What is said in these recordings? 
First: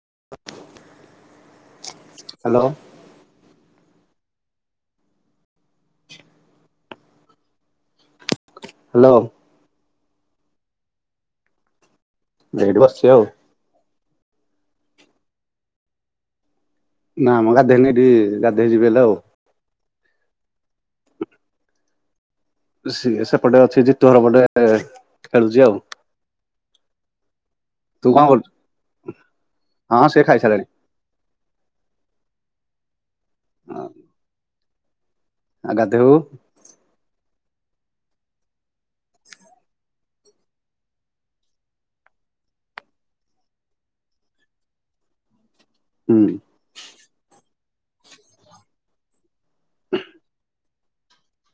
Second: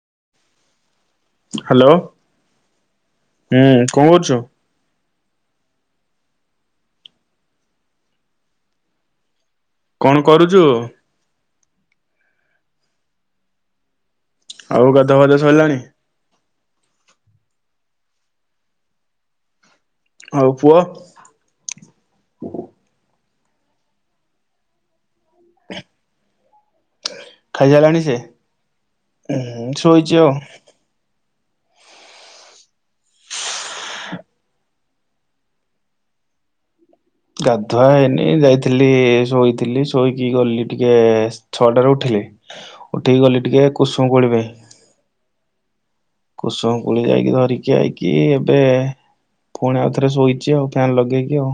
[unintelligible] Hello hello ହୁଁ କଣ କରୁଛୁ ହ୍ୟାଲୋ କଣ କରୁଛୁ ଏଇଠି ବସିଛି ଆଉ ଆଉ ଗାଧୁଆ ପାଧୁଆ ସରିଲାଣି ନା ମ ଗାଧୋଇନି ଏଠି ଗାଧୋଇ ଯିବି ହେଲେ ଆଉ ଆଉ ପୁଅ ସେ ସେପଟେ ଅଛି ଯେହେତୁ ଏପଟେ ଚାଲିଛି ଆଉ ଖାଇ ସାରିଲାଣି ତୁ ସେ କଣ କରୁଛୁ? ହଁ ସେ ଶୋଇଛି ଆଉ ଖାଇସାରିଲାଣି। ହଁ ଆଉ ଗାଧୋଇବୁ ଗାଧୁଆ ହେଇନି ଯାଇଥିଲି ଶୋଇଥିଲି ଶୋଇକି ଗଲି ଟିକେ ଛଅଟାରେ ଉଠିଲି ଉଠିକି ଗଲି ଟିକେ କୁସୁମ କୋଳି ପାଇଁ ହୁଁ କୁସୁମ କୁଳି ଯାଇକି ଧରିକି ଯାଇକି ଏବେ ପୁଣି ଆଉଥରେ ଶୋଇଛି ଆଉ ଫ୍ୟନ୍ ଲଗେଇକି ଆଉ,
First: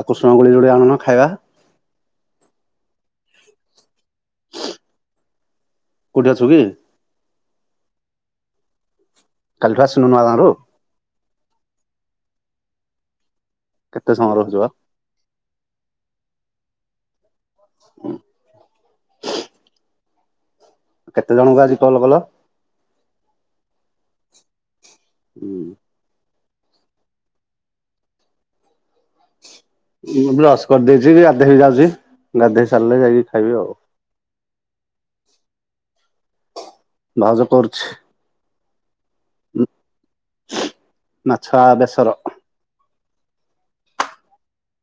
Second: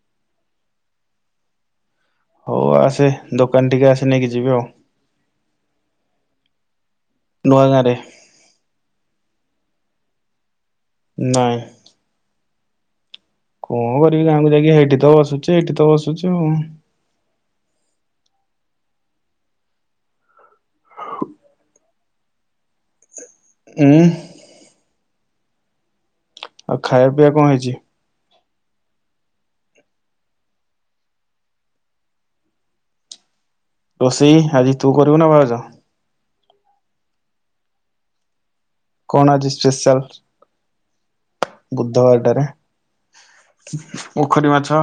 ଆଉ କୃଷ୍ଣ ଗୁଳି ଯୋଡି ଆଣୁନ ଖାଇବା, ହଉ ଆସେ ଦୋକାନ ଟିକେ ଆସି ନେଇକି ଯିବି ଆଉ ଚୁ କି ନ ଅ ଗାଁରେ, କାଲିଠୁ ଆସିନୁ ନୁଆ ଗାଁରୁ ନାଇଁ, କଣ କେତେ କରିବି ସମୟ ଗାଁକୁ ରହୁଛୁ ବା। ଯାଇକି ସେଇଠି ତ ବସୁଟି ଏଠି ତ ତ ବସୁଛୁ ଆଉ କେତେ ଜଣଙ୍କୁ ଆଜି କଲ କଲ ଉଁ ହୁଁ, ଆଉ ଖାଇବା ପିଇବା କଣ ହେଇଛି? ମୁଁ ବ୍ରସ କରିଦେଇଛି ଗାଧୋଇ ଯାଉଚି ଗାଧେଇ ସାରିଲେ ଯାଇକି ଖାଇବି ଆଉ। ରୋଷେଇ, ଆଜି ତୁ କରିବୁନା ଭାଉଜ ଭାଉଜ କରୁଛି, କଣ ଆଜି ମାଛ ସ୍ପେଶାଲ ବେସର। ବୁଧବାରଟାରେ, ପୋଖରୀ ମାଛ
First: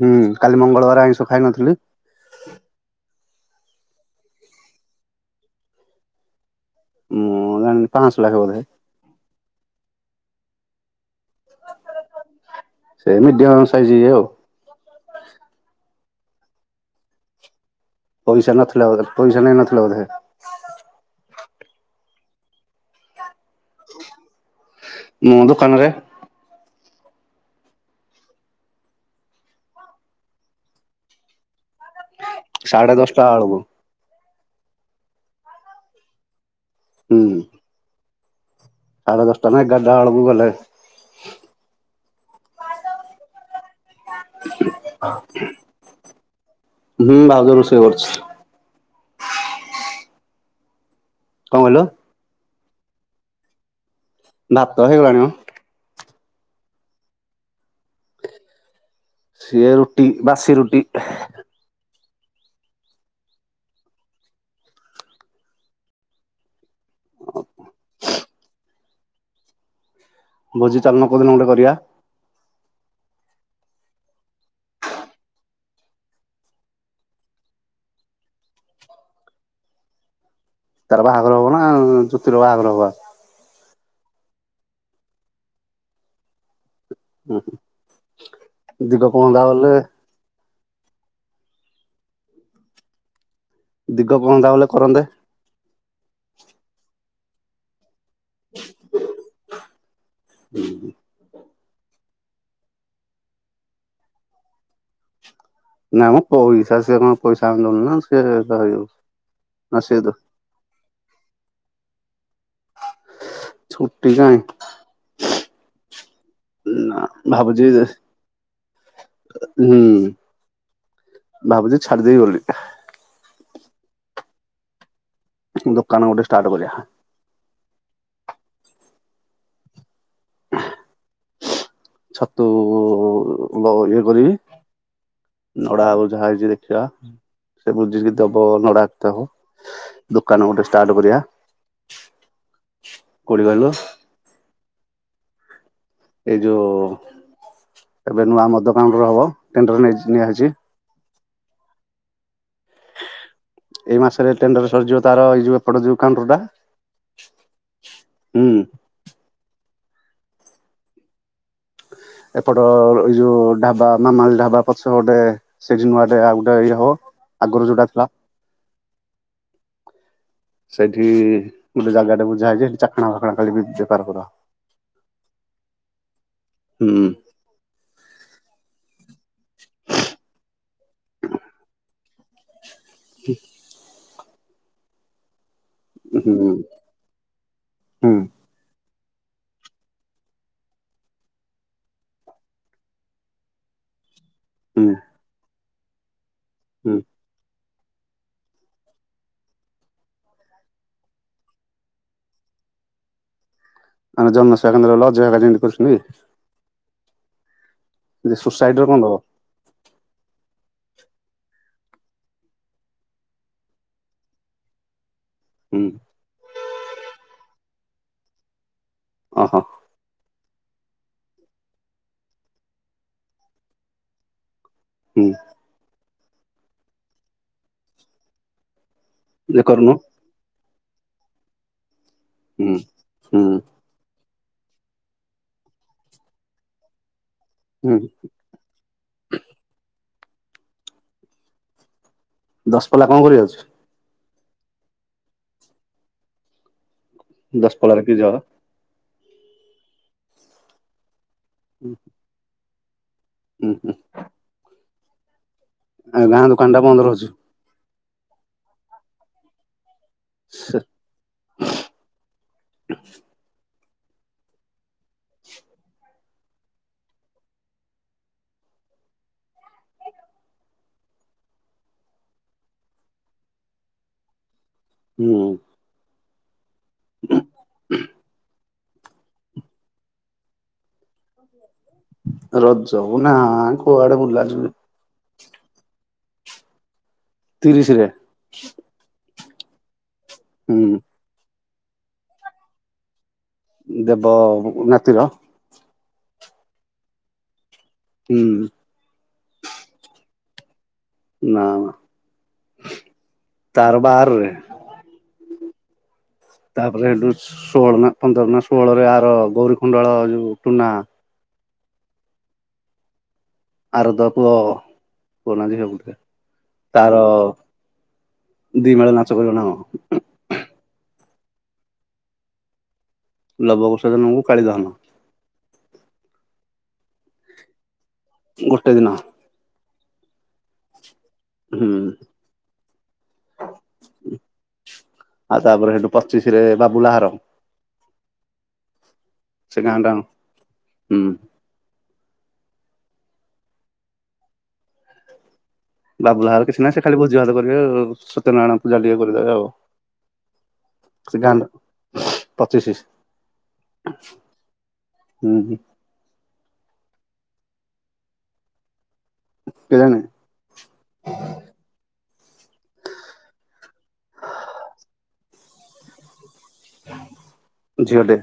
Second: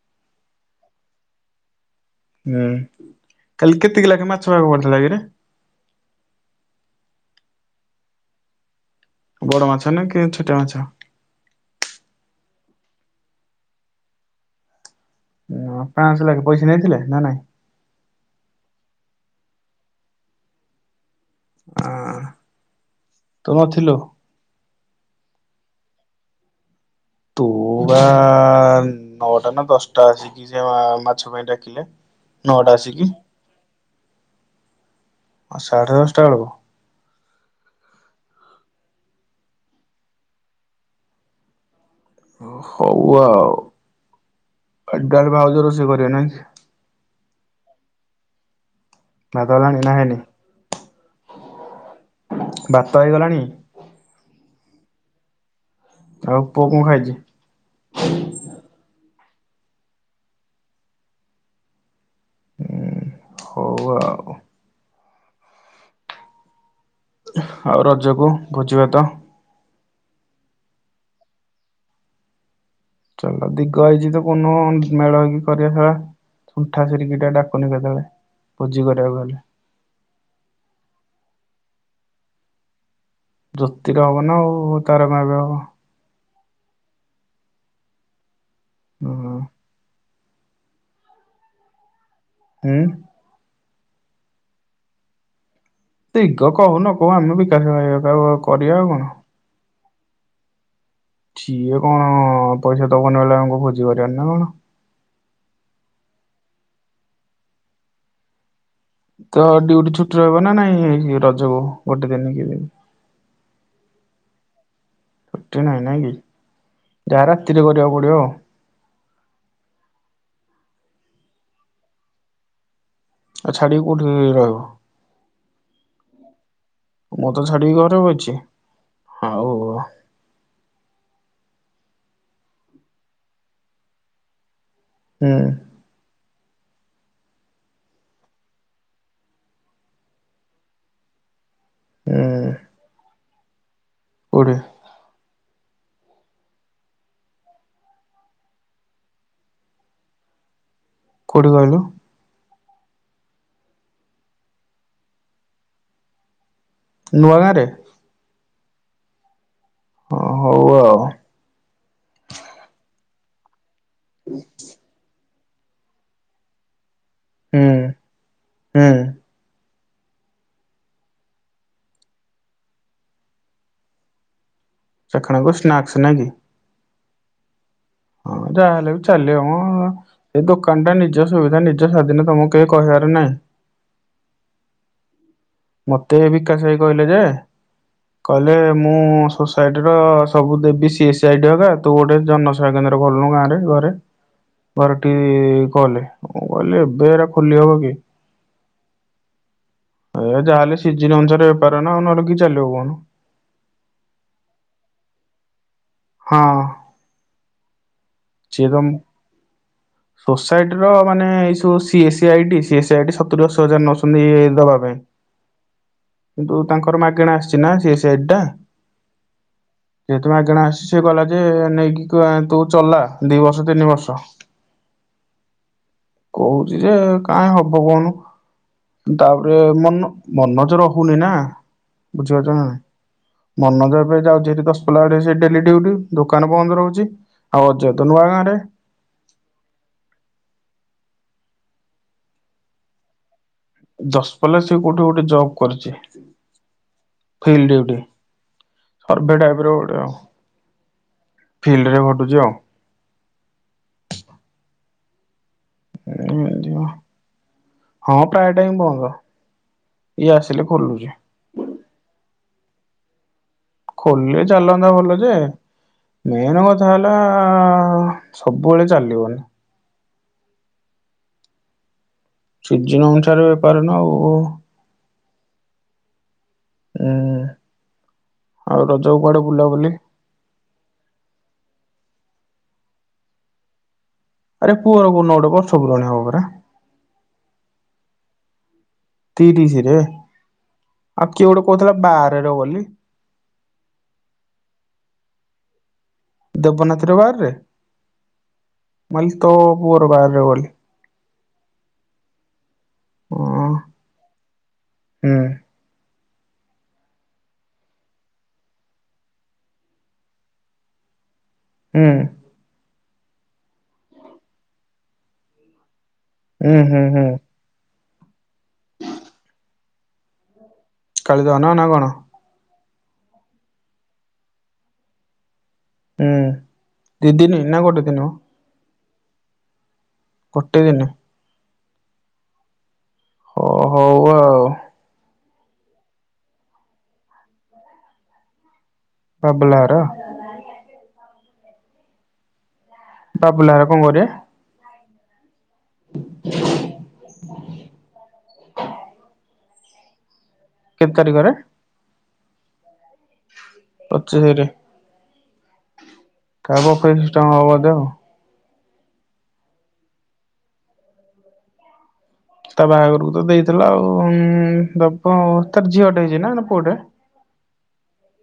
ହୁଁ କାଲି ମଙ୍ଗଳବାର ଆଇିଷ ଖାଇନଥିଲି ହୁଁ, କାଲି କେତେ କିଲେ ଲେଖ ମାଛ ଭାଗ ପଡ଼ିଥିଲା କିରେ? ମୁଁ ଜାଣିନି ପାଞ୍ଚଶହ ଲେଖା ବୋଧେ, ବଡ଼ ମାଛ ନା କିି ଛୋଟ ମାଛ, ସେ ମିଡିୟମ ସାଇଜ ଇ ଆଉ ହଁ ପାଶହ ଲେକ୍ଷେପଇସା ନେଇଥିଲେ ନା ନାଇଁ? ପଇସା ନଥିଲା ବୋଧେ ପଇସା ନେଇଁନଥିଲ ବୋଧେ। ଆ ତୁ ଥିଲୁ ମୁଁ ଦୋକାନରେ ତୁ ବା ନଅଟା ନା ଦଶଟା ଆସିକି ସେ ମାଛ ପାଇଁ ଡାକିଲେ। ସାଢ଼େ ଦଶଟା ଆଳ କୁ ସାଢେଦଶଟା ବେଳକୁ ହୁଁ। ସାଢେ ଦଶଟା ନାଁ ଏଗାରଟା ବେଳକୁ ଗଲେ ହଉ ଆଉ ଏରାଗ ଟା ବେଳୁ ଭାଉଜ ରୋଷେଇ କରିବେ ନାଁ କି? ହୁଁ ଭାଉଜ କରୁଛି ରୋଷେଇ ଭାତ ହେଲାଣି ନାଁ ହେଇନି କଣ କହିଲ? ଭାତ ହେଇଗଲାଣି? ଭାତ ହେଇଗଲାଣି ମ। ଆଉ ପୁଅ କଣ ଖାଇଛି? ସିଏ ରୁଟି ବାସି ରୁଟି। ହୋଉ ଆଉ। ଆଉ ରଜକୁ ଭୋଜି ଭାତ ଭୋଜି ଚାଲୁନୁ କୋଉଦିନ ଗୋଟେ କରିବା? ଚଲ ଦିଗ ହେଇଛି ତ କୁନ ମେଳ ହେଇକି କରିବା ଶଳା ସୁଣ୍ଠା ସରିକି ଟା ଡାକୁନି କେତେବେଳେ ଭୋଜି କରିବାକୁ ହେଲେ। ତାର ବାହାର ହବ ନା ଜ୍ୟୋତିର ବାହାଘର ହବ? ଜ୍ୟୋତିର ହବ ନାଁ ଆଉ ତାର କଣ ଏବେ ହବ? ହୁଁ। [inaudible] ହୁଁ [inaudible] କନ୍ଦ ବଲେ। ଉଁ। ଦିଗ କହନ୍ତା ବୋଲେ କରନ୍ତେ। ଦିଗ କହୁନ କହୁ ଆମେ ବିକାଶ [inaudible] [inaudible] କରିବା ଆଉ କଣ? [inaudible] ସିଏ କଣ ପଇସା ଦବନି ବୋଲି ଆମେ କଣ ଭୋଜି କରିବାନି ନାଁ କଣ? ନାଁ ମ ପଇସା ସିଏ କଣ ପଇସା ଆମେ ଦୋଉନୁ ନା କଣ ସିଏ ଦେଇ ତ ଡିଉଟି ଛୁଟି ରହିବ ନା ନାଇଁ ରଜକୁ ଗୋଟେ ଦିନି କି ଦି ଦିନି। ଛୁଟି କାଇଁ ଛୁଟି ନାହିଁ ନାଇଁ କି? ନା ଯାହା ରାତିରେ ଭାବୁଛି ହୁଁ। କରିବାକୁ ପଡିବ ଆଉ ଭାବୁଛି ଛାଡି ଦେବି ବୋଲି। ଆଉ ଛାଡ଼ିକି କୋଉଠିି ରହିବ? ଦୋକାନ ଗୋଟେ ଷ୍ଟାର୍ଟ କରିବା। [inaudible] ଅଛି ହୋଉ [inaudible] ଛତୁ [inaudible] କରିକି? ହୁଁ ହୁଁ ନଡା ଆଉ ଯାହା ହେଇଚି ଦେ [unintelligible] ସେ ବୁଝି ଦେବ ନଡ଼ାକଥା ହବ ଦୋକାନ ଗୋଟେ ଷ୍ଟାର୍ଟ କରିବା। ହୁଁ। କୋଉଠି କହିଲୁ? କୋଉଠି? ଏଇ ଯୋଉ ଏବେ ନୂଆ ମଦ କାଉଣ୍ଟର ହବ ଟେଣ୍ଡର ନିଆହେଇଛି। କୋଉଠି କହିଲୁ? ଏଇ ମାସରେ ଟେଣ୍ଡର ସରିଯିବ ତାର ଏଇ ଯୋଉ ଏପଟେ ଯୋଉ କାଉଣ୍ଟର ଟା। ନୂଆ ଗାଁରେ? ହୁଁ ହଁ ହଉ ଆଉ। ଏପଟ ଏଇ ଯୋଉ ଢାବା ମାମାଲି ଢାବା ପଛ ପଟେ ସେଇଠି ନୂଆଟେ ଆଉ ଗୋଟେ ଇଏ ହବ। ଆଗରୁ ହୁଁ ଯୋଉଟା ଥିଲା। ହୁଁ ସେଇଠି ଗୋଟେ ଜାଗା ଟା ବୁଝା ହେଇଛି ଚାଖଣା ଫାଖଣା ଖାଲି ବି ବେପାର କରାହବ। ଚାଖଣାକୁ ସ୍ନାକ୍ସ ନା କି‌? ହୁଁ। ହଁ ଯାହାହେଲେ ବି ଚାଲିବ ମ ଏଇ ଦୋକାନ ଟା ନିଜ ସୁବିଧା ନିଜ ସ୍ଵାଧୀନ ତମକୁ କେହି କହିବାର ନାହିଁ। ମତେ ହୁଁ ବିକାଶ ଭାଇ କହିଲେ ଯେ ହୁଁ କହିଲେ ମୁଁ ସୋସାଇଟି ର ସବୁ ଦେବି ସିଏ ସାଇଡ଼ ରା ତୁ ଗୋଟେ ଜନସେବା କେନ୍ଦ୍ର ଖୋଲନୁ ଗାଁ ରେ ଘରେ। ହୁଁ ପର ଏଟି କଲେ ମୁଁ କହିଲି ହୁଁ ଏବେ ଏରା ଖୋଲି ହବ କି? ଏ ଯାହାହେଲେ ସିଜିନ ଅନୁସାରେ ବେପାର ନା ନହେଲେ କି ଚାଲିବ କହୁନୁ। ମାନେ ଜନସେବା କେନ୍ଦ୍ର ବାଲା ଅଜୟ ହେରୀକା ଯେମିତି କ ହଁ। ଯେ ସୋସାଇଡରେ କଣ ଦବ? ସାଇଟ୍ ର ମାନେ ଏଇ ସବୁ ସିଏ ସାଇଡି ସିଏ ସାଇଟି ସତୁରି ଅଶି ହଜାର ନେଉଛନ୍ତି ଦବା ପାଇଁ। ହୁଁ କିନ୍ତୁ ତାଙ୍କର ମାଗଣା ଆସେ ନା ସେ ସାଇଟ୍ ଟା ଓହୋ ଯେହେତୁ ମାଗେଣା ଆସି ସେ କହିଲା ଯେ ନେଇକି ତୁ ଚଲା। ଦି ବର୍ଷ ତିନି ବର୍ଷ ହୁଁ। କହୁଛି ଯେ କାଇଁ ହବ କହୁନୁ। ତାପରେ ଯେ କରୁନୁ ମନ ମନଜ ର [unintelligible] ବୁଝିପାରୁଛ ନା ହୁଁ ହୁଁ ନାହିଁ ମନୋଜ ଏବେ ଯାଉଛି ସେଠି ଦଶପଲ୍ଲାରେ ସେ ଡେଲି ଡ୍ୟୁଟି ଦୋକାନ ବନ୍ଦ ରହୁଛି ଆଉ ହୁଁ [unintelligible] ଗାଁରେ ଦଶପଲ୍ଲା କଣ କରିବାକୁ ଯାଉଛି? ଦଶପଲ୍ଲା ସେ କୋଉଠି ଗୋଟେ ଜବ୍ କରିଛି। ଫିଲ୍ଡ ଡ୍ୟୁଟି ଦଶପଲ୍ଲାରେ କି ଜବ୍? ସର୍ଭେ ଟାଇପର ଗୋଟେ। ଫିଲ୍ଡ ରେ ଖଟୁଛି ଆଉ। ହୁଁହୁଁ। [inaudible] ଗାଁ ଏମିତି ଦୋକାନଟା ଆଉ। ବନ୍ଦ ରହୁଛି? ହଁ ପ୍ରାୟ ଟାଇମ୍ ବନ୍ଦ। ଇଏ ଆସିଲେ ଖୋଲୁଛି। ଖୋଲିଲେ ଚାଲନ୍ତା ଭଲ ଯେ, ମେନ୍ କଥା ହେଲାଆଆ ସବୁବେଳେ ଚାଲିବନି। ସିଜିନ୍ ଅନୁସାରେ ବେପାର ନା ଆଉଉଉ ହୁଁ ଉଁ ଉଁ ଆଉ ରଜ କୁଆଡେ ବୁଲାବୁଲି? ରଜକୁ ନାଇ କୁଆଡେ ବୁଲି ଆରେ ପୁଅର କୋଉନ ଗୋଟ ବଛ ପୂରଣ ହବ ପରା ତିରିଶରେ। ତିରିଶିରେ? ଆ କିଏ ଗୋଟେ କହୁଥିଲା ବାର ରେ ବୋଲି ଦେବ ନାତିର ଦେବନାଥର ବାରରେ? ହୁଁ ମୁଁ ଭାବିଲି ତୋ ପୁଅର ବାରରେ ବୋଲି ନା ନା। ହଁ ତାର ବାରରେ। ହୁଁ ତାପରେ ଏଇଠି ଷୋହଳ ନା ପନ୍ଦର ନା ଷୋହଳରେ ଆର ଗୌରୀ କୁଣ୍ଡଳ ଯୋଉ ଟୁନା ହୁଁ। ଆରଦ ପୁଅ, ପୁଅ ନା ଝିଅ ଗୋଟିକା ହୁଁ ହୁଁ ହୁଁ। ଦି [unintelligible] ନାଚ କରିବ ନା କଣ? କାଲି [unintelligible] ନା କଣ? ଲବକୁଶ ଜନ୍ମକୁ କାଳି ଦହନ ହୁଁ ଦି ଦିନି ନା ଗୋଟେ ଦି ଦିନ। ଟେ ଦିନ। ଗୋଟେ ଦିନି। ହୁଁ। ଓ ହଉ ଆଉ। ଆଉ ତାପରେ ସେଠୁ ପଚିଶ ରେ ବାବୁଲା ଘର ସେ ବାବୁଲାହାର ଗାଁ ଟା ହୁଁ। ବାବୁଲା ଘର କଣ କରିବେ? ବାବୁଲାର କିଛି ନାହିଁ ସେ ଖାଲି ଭୋଜିଭାତ କରିବେ ସତ୍ୟନାରାୟଣଙ୍କୁ ପୂଜା ଟିକେ କରିଦେବେ ଆଉ। କେତ ସେ ତାରିଖରେ? ଗାଁ ପଚିଶି ପଚିଶିରେ ଉଁ ହଁ। [unintelligible] ହବ ମଧ୍ୟ କେଜାଣି ତା ବାହାଘରକୁ ତ ଦେଇଥିଲା ଆଉ ଉଁ [unintelligible] ତାର ଝିଅ ଟେ ହେଇଛି ନା ପୁଅଟେ ଝିଅଟେ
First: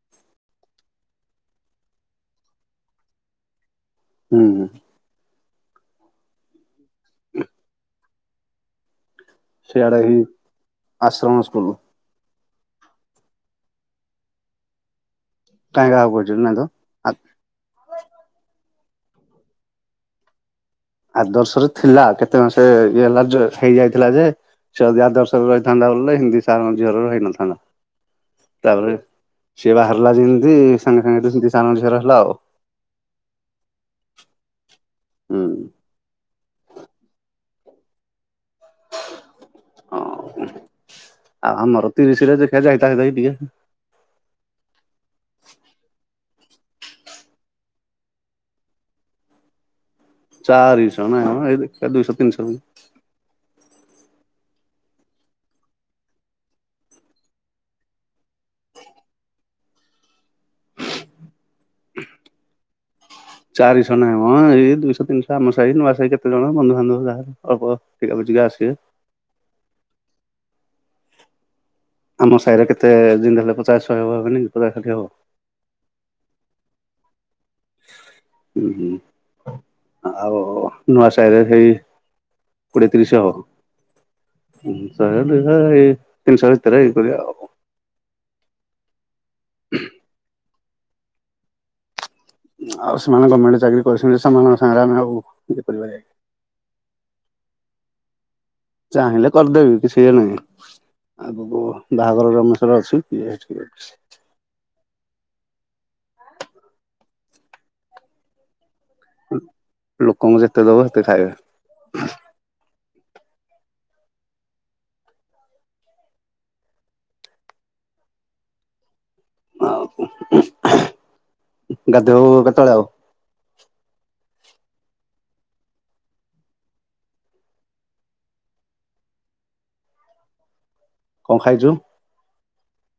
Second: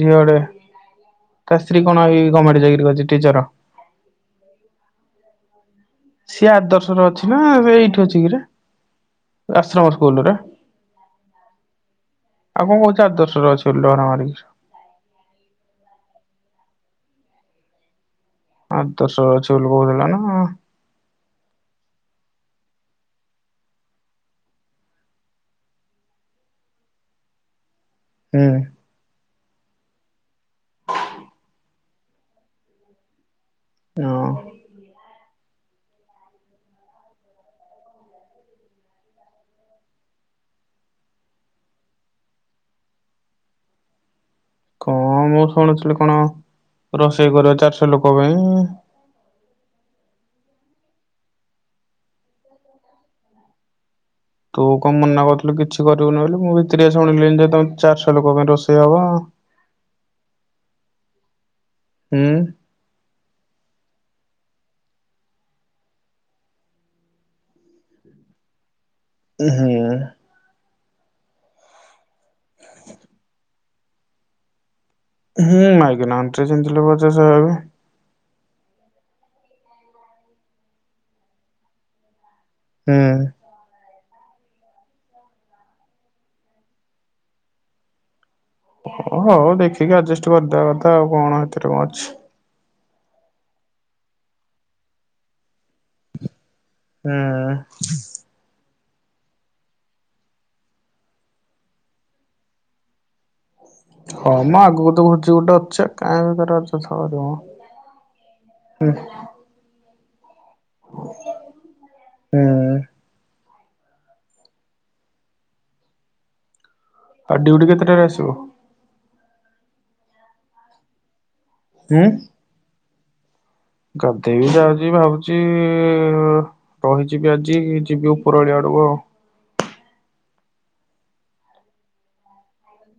ଝିଅଡେ ତା ସ୍ତ୍ରୀ କଣ ଏ ଗମେଣ୍ଟ ଚାକିରି କରିଛି ଟିଚର ହୁଁ ହୁଁ। ସିଏ ଆଦର୍ଶ [unintelligible] ଅଛି ନା ଏବେ ଏଇଠି ଅଛି? ଟିଙ୍ଗଟା ସିଆଡ ହିଁ ଆଶ୍ରମ ସ୍କୁଲ। ଆ କଣ କଉଚି ଆଦର୍ଶ ରେ ଅଛି ଡହରା ମାରିକି କାଇଁ କାହାକୁ କହିଛ ନା ତ ଆ ଆଦର୍ଶ ଅଛି ବୋଲି କହୁଥିଲା ନା ଆଦର୍ଶରେ ଥିଲା କେତେ ମାସେ ଇଏ ହେଲା ଯୋ ହେଇଯାଇଥିଲା ଯେ ସିଏ ଯଦି ଆଦର୍ଶରେ ରହିଥାନ୍ତା ବୋଲେ ହିନ୍ଦୀ ସାରଙ୍କ ଝିଅର ହେଇନଥାନ୍ତା। ହୁଁ ତାପରେ ସିଏ ପା ହାର୍ଲା ଯେମ ସେ ସାଙ୍ଗେ ସାଙ୍ଗେ ହେଟୁ ହିନ୍ଦୀ ସାର୍ ଙ୍କ ଝିଅର ହେ ବ୍ଲଗ୍ ହଁ। ହୁଁ। ଆଉ ଆଉ ଆମର ତିରିଶରେ ଦେଖିଆ ଯାଇଥାଇ ଟାକି ଟିକେ କଣ ମୁଁ ଶୁଣୁଥିଲି କଣ ରୋଷେଇ କର ଚାରିଶହ ଲୋକ ପାଇଁ- ଚାରିଶହ ନ ଏ ଦୁଇଶହ ତିନିଶହ- ତୁ କଣ ମନା କରୁଥିଲୁ କିଛି କରିବୁନି ବୋଲି ମୁଁ ଭିତରେଆ ଶୁଣିଲିଣି ଯେ ତମେ ଚାରିଶହ ଲୋକ ପାଇଁ ରୋଷେଇ ହବ- ହୁଁ ଚାରିଶହ ନହିଁ ଏଇ ଦୁଇଶହ ତିନିଶହ ଆମ ସାହି ନୂଆ ସାହି କେତେ ଜଣ ବନ୍ଧୁବାନ୍ଧବ ଅଳ୍ପ ଟା ପଜିକା ଆସିବେ- ହୁଁ [unintelligible] ଆମ ସାରେ କେତେ- ପଜାଛୟ ହେବି ପଜା ଖାଲି ହେବ- ହୁଁ ଆଁକିନା ତ ଚିତି ଲ ବ ସହାବ- ହୁଁ ହୁଁ ଆଉ ନୂଆ ସାହିରେ ସେଇ- କୋଡ଼ିଏ ତ୍ରିଶଶହ- ଇ ତିନିଶ ତରଇ କରି ଆ- [inaudible] ଓ ହଉ ଦେଖିକି ଆଡଜଷ୍ଟ କରିଦ- କ କଥା ଆଉ କଣ ଏଥିରେ କଣ ଅଛି- ଆଉ ସେମାନେ ଗଭର୍ଣମେଣ୍ଟ ଚାକିରରି କରିଛନ୍ତି ସେମାନଙ୍କ ସାଙ୍ଗରେ ଆମେ ଆଉ ଇଏ କରିବା- ହୁଁ। ଚାହିଁଲେ କରିଦେବି କିଛି ଇଏ ନାହିଁ ଆକୁ ବାହାଘର ରମେଶ୍ୱର ଅଛି। ହଁ ମ ଆଗକୁ ତ ଭୋଜି ଗୋଟେ ଅଛି କାହିଁକି ତ ଅଯଥା କରିବ ମ। ହୁଁ। ଲୋକ କଙ୍କୁ ଯେତେ ଦବ ସେତେ ଖାଇବେ। ହୁଁ ଆଉ ଡିଉଟି କେତେଟାରେ ଆସିବ? ଆଉ କଣ କହୁଚ? ହୁଁ ଗାଧେଇବ କେତେବେଳେ ଆଉ? ଗାଧେଇବି ଯାଉଚି ଭାବୁଛି ରହିଯିବି ଆଜି ଯିବି ଉପର ଆଳିଆ ଆଡକୁ ଆଉ। କଣ ଖାଇଚୁ?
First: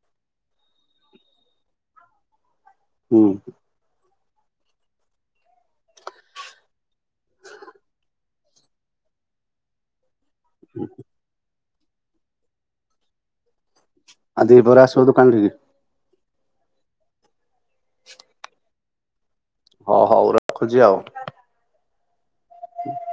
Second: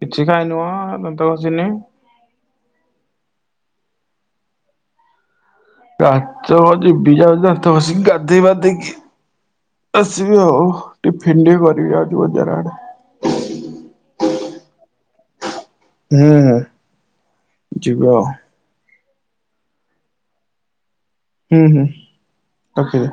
କିଛି ଖାଇନି ମ ଦାନ୍ତ ଘସିିନି। ହୁଁ। ରାଉଛିିବି ଯ ବ ଗାଧେଇ ବାଧେଇକି ଆସିବି ଆଉ ଟିଫିନ ଟିକେ କରିବି। ଏଇ ଯାଉଛି ବଜାର ଆଡେ। ଆ ଦି ପହର ଆସିବ ଦୋକାନ ଟିକେ। ହୁଁ ଯିବା ଆଉ। ହଁ ହୋଉ ରଖୁଛି ଆଉ। ହୁଁ ହୁଁ। ରଖିଦେ।